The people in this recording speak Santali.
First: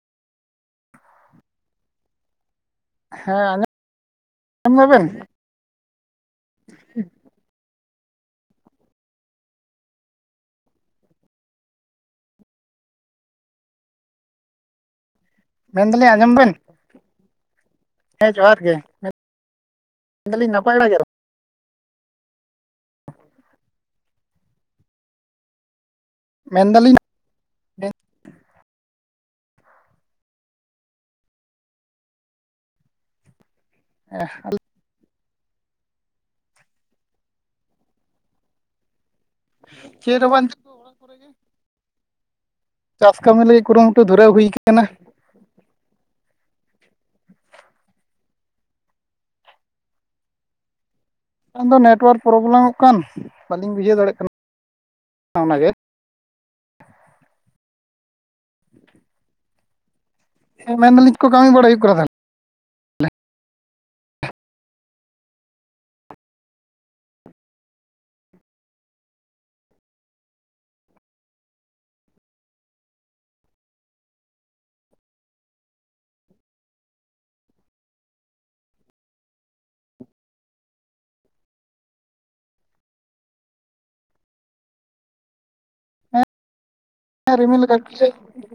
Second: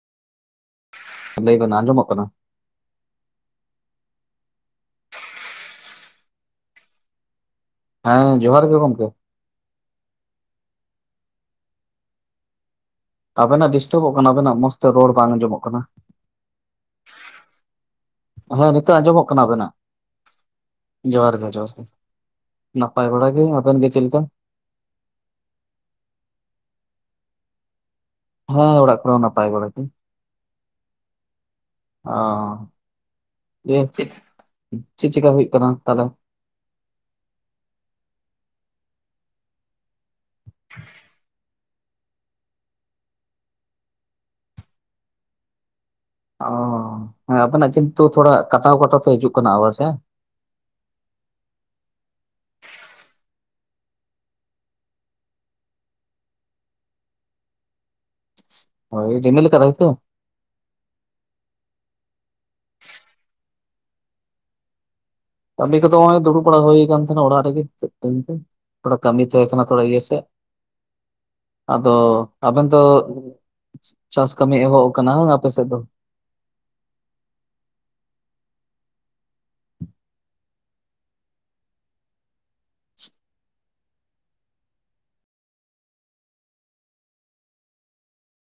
ᱞᱟᱹᱭ ᱵᱤᱱ ᱟᱸᱡᱚᱢᱚᱜ ᱠᱟᱱᱟ ᱦᱮᱸ ᱟᱸᱡᱚᱢ ᱟᱸᱡᱚᱢ ᱫᱟ ᱵᱤᱱ [unintelligible] ᱦᱮᱸ ᱡᱚᱦᱟᱸᱨ ᱜᱮ ᱜᱚᱢᱠᱮ ᱟᱵᱮᱱᱟᱜ ᱰᱤᱥᱴᱟᱵᱚᱜ ᱠᱟᱱᱟ ᱟᱵᱮᱱᱟᱜ ᱢᱚᱡᱽ ᱛᱮ ᱨᱚᱲ ᱵᱟᱝ ᱟᱸᱡᱚᱢᱚᱜ ᱠᱟᱱᱟ ᱢᱮᱱ ᱫᱟᱞᱤᱧ ᱟᱸᱡᱚᱢ ᱵᱮᱱ ᱡᱚᱦᱟᱨ ᱦᱮᱸ ᱜᱮ ᱱᱤᱛᱚᱜ ᱟᱸᱡᱚᱢᱚᱜ ᱠᱟᱱᱟ ᱟᱵᱮᱱᱟᱜ ᱢᱮᱱᱫᱟᱞᱤᱧ ᱱᱟᱯᱟᱭ ᱵᱟᱲᱟ ᱜᱮ ᱡᱚᱦᱟᱨ ᱜᱮ ᱡᱚᱦᱟᱨ ᱜᱮ ᱱᱟᱯᱟᱭ ᱵᱟᱲᱟ ᱜᱮ ᱟᱵᱮᱱ ᱜᱮ ᱪᱮᱫᱞᱮᱠᱟ ᱢᱮᱱ ᱫᱟᱞᱤᱧ ᱦᱮᱸ ᱚᱲᱟᱜ ᱠᱚᱨᱮ ᱦᱚᱸ ᱱᱟᱯᱟᱭ ᱵᱟᱲᱟ ᱜᱮ ᱚ ᱡᱮ ᱪᱮᱫ ᱪᱮᱫ ᱪᱮᱠᱟ ᱦᱩᱭᱩᱜ ᱠᱟᱱᱟ ᱛᱟᱦᱞᱮ ᱪᱮᱫ ᱦᱚᱸ ᱵᱟ [unintelligible] ᱪᱟᱥ ᱠᱟᱹᱢᱤ ᱞᱟᱹᱜᱤᱫ ᱠᱩᱨᱩᱢᱩᱴᱩ ᱫᱷᱩᱨᱟᱹᱣ ᱦᱩᱭ ᱟᱠᱟᱱᱟ ᱚ ᱦᱮᱸ ᱟᱵᱮᱱᱟᱜ ᱠᱤᱱᱛᱩ ᱛᱷᱚᱲᱟ ᱠᱟᱴᱟᱣ ᱠᱟᱴᱟᱣ ᱛᱮ ᱦᱤᱡᱩᱜ ᱠᱟᱱᱟ ᱥᱮ ᱠᱷᱟᱱ ᱫᱚ ᱱᱮᱴᱚᱣᱟᱨᱠ ᱯᱨᱚᱵᱞᱮᱢᱚᱜ ᱠᱟᱱ ᱵᱟᱹᱞᱤᱧ ᱵᱩᱡᱷᱟᱹᱣ ᱫᱟᱲᱮᱭᱟᱜ ᱠᱟᱱᱟ ᱚᱱᱟᱜᱮ ᱦᱳᱭ ᱨᱤᱢᱤᱞ ᱠᱟᱫᱟᱭ ᱥᱮ ᱦᱮ ᱢᱮᱱ ᱫᱟᱞᱤᱧ ᱪᱮᱫ ᱠᱚ ᱠᱟᱹᱢᱤ ᱵᱟᱲᱟ ᱠᱟᱱᱟ ᱛᱟᱦᱚᱞᱮ ᱠᱟᱹᱢᱤ ᱠᱚᱫᱚ ᱱᱚᱜ ᱚᱭ ᱫᱩᱲᱩᱵᱟᱲᱟ ᱦᱩᱭ ᱠᱟᱱ ᱛᱟᱦᱮᱱᱟ ᱚᱲᱟᱜ ᱨᱮᱜᱮ ᱪᱮᱫ ᱛᱷᱚᱲᱟ ᱠᱟᱹᱢᱤ ᱛᱟᱦᱮᱸ ᱠᱟᱱᱟ ᱛᱷᱚᱲᱟ ᱤᱭᱟᱹ ᱥᱮ ᱟᱫᱚ ᱟᱵᱮᱱ ᱫᱚ ᱪᱟᱥ ᱠᱟᱹᱢᱤ ᱮᱦᱚᱵ ᱟᱠᱟᱱᱟ ᱟᱯᱮᱥᱮᱫ ᱫᱚ ᱨᱤᱢᱤᱞ ᱠᱟᱫ ᱜᱮᱭᱟᱭ